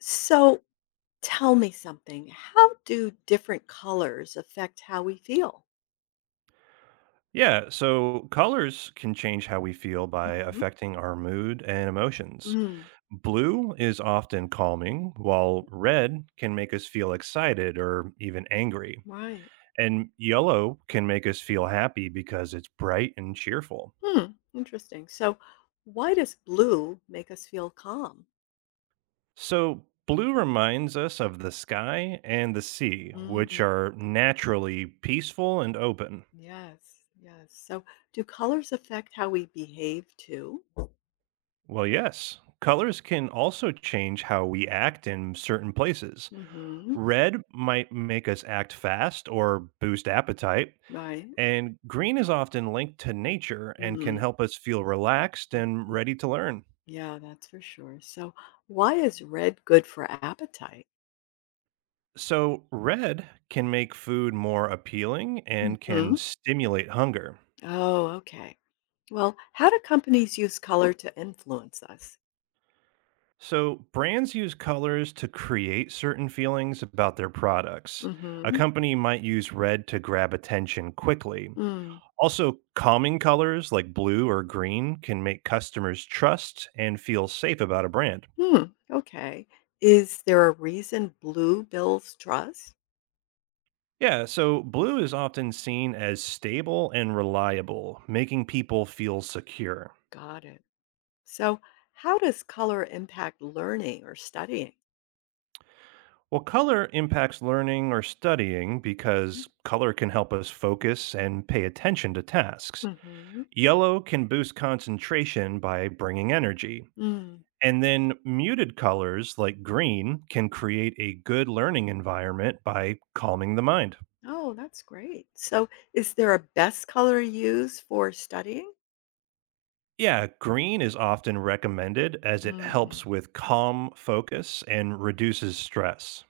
So tell me something. How do different colors affect how we feel? Yeah, so colors can change how we feel by hmm affecting our mood and emotions. Mm, Blue is often calming, while red can make us feel excited or even angry. right. And yellow can make us feel happy because it's bright and cheerful. Hmm. Interesting. So why does blue make us feel calm? So, blue reminds us of the sky and the sea, which Mm, are naturally peaceful and open. yes. Yes. So do colors affect how we behave too? Well, yes, colors can also change how we act in certain places. hmm Red might make us act fast or boost appetite, Right. and green is often linked to nature and can mm help us feel relaxed and mhm. ready to learn. Yeah, that's for sure. So why is red good for appetite? So, red can make food more appealing and can hmm stimulate hunger. Oh, okay. Well, how do companies use color to influence us? So, brands use colors to create certain feelings about their products. A Mm-hmm. company might use red to grab attention quickly. Mm. Also, calming colors like blue or green can make customers trust and feel safe about a brand. Hmm. Okay. Is there a reason blue builds trust? Yeah, so blue is often seen as stable and reliable, making people feel secure. Got it. So, how does color impact learning or studying? Well, color impacts learning or studying because color can help us focus and pay attention to tasks. Mm-hmm. Yellow can boost concentration by bringing energy. Mm. And then muted colors like green can create a good learning environment by calming the mind. Oh, that's great. So, is there a best color used for studying? Yeah, green is often recommended as it Mm. helps with calm focus and reduces stress.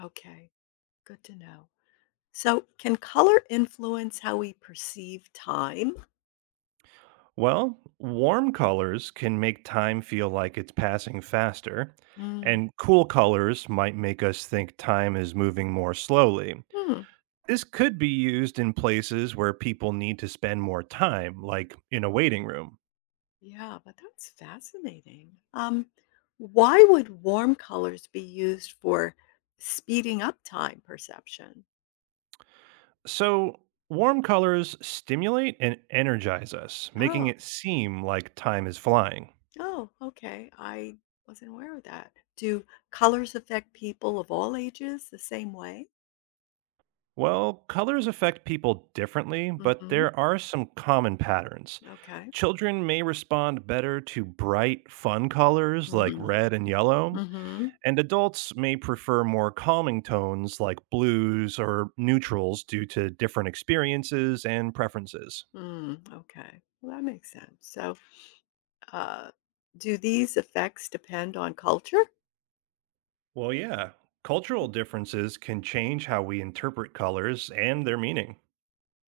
Okay. Good to know. So, can color influence how we perceive time? Well, warm colors can make time feel like it's passing faster, Mm. and cool colors might make us think time is moving more slowly. Hmm. This could be used in places where people need to spend more time, like in a waiting room. Yeah, but that's fascinating. Why would warm colors be used for speeding up time perception? So, warm colors stimulate and energize us, making Oh, it seem like time is flying. oh, okay. I wasn't aware of that. Do colors affect people of all ages the same way? Well, colors affect people differently, but Mm-hmm. there are some common patterns. Okay. Children may respond better to bright, fun colors like Mm-hmm, red and yellow, mm-hmm, and adults may prefer more calming tones like blues or neutrals due to different experiences and preferences. Mm, okay. Well, that makes sense. So, uh, do these effects depend on culture? Well, yeah, cultural differences can change how we interpret colors and their meaning.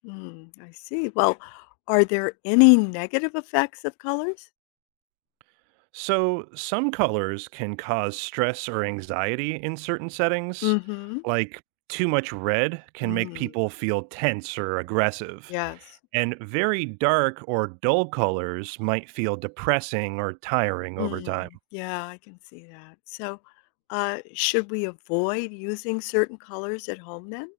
Mm, I see. Well, are there any negative effects of colors? So, some colors can cause stress or anxiety in certain settings. Mhm. Like, too much red can make Mm. people feel tense or aggressive. Yes. And very dark or dull colors might feel depressing or tiring over time. Mm. Yeah, I can see that. So, should we avoid using certain colors at home then?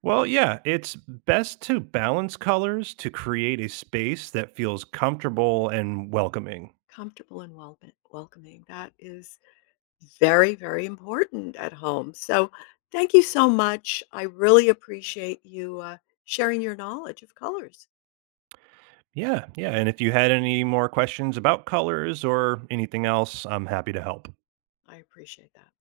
Well, yeah, it's best to balance colors to create a space that feels comfortable and welcoming. Comfortable and welcoming. That is very, very important at home. So, thank you so much. I really appreciate you sharing your knowledge of colors. Yeah, yeah. And if you had any more questions about colors or anything else, I'm happy to help. I appreciate that.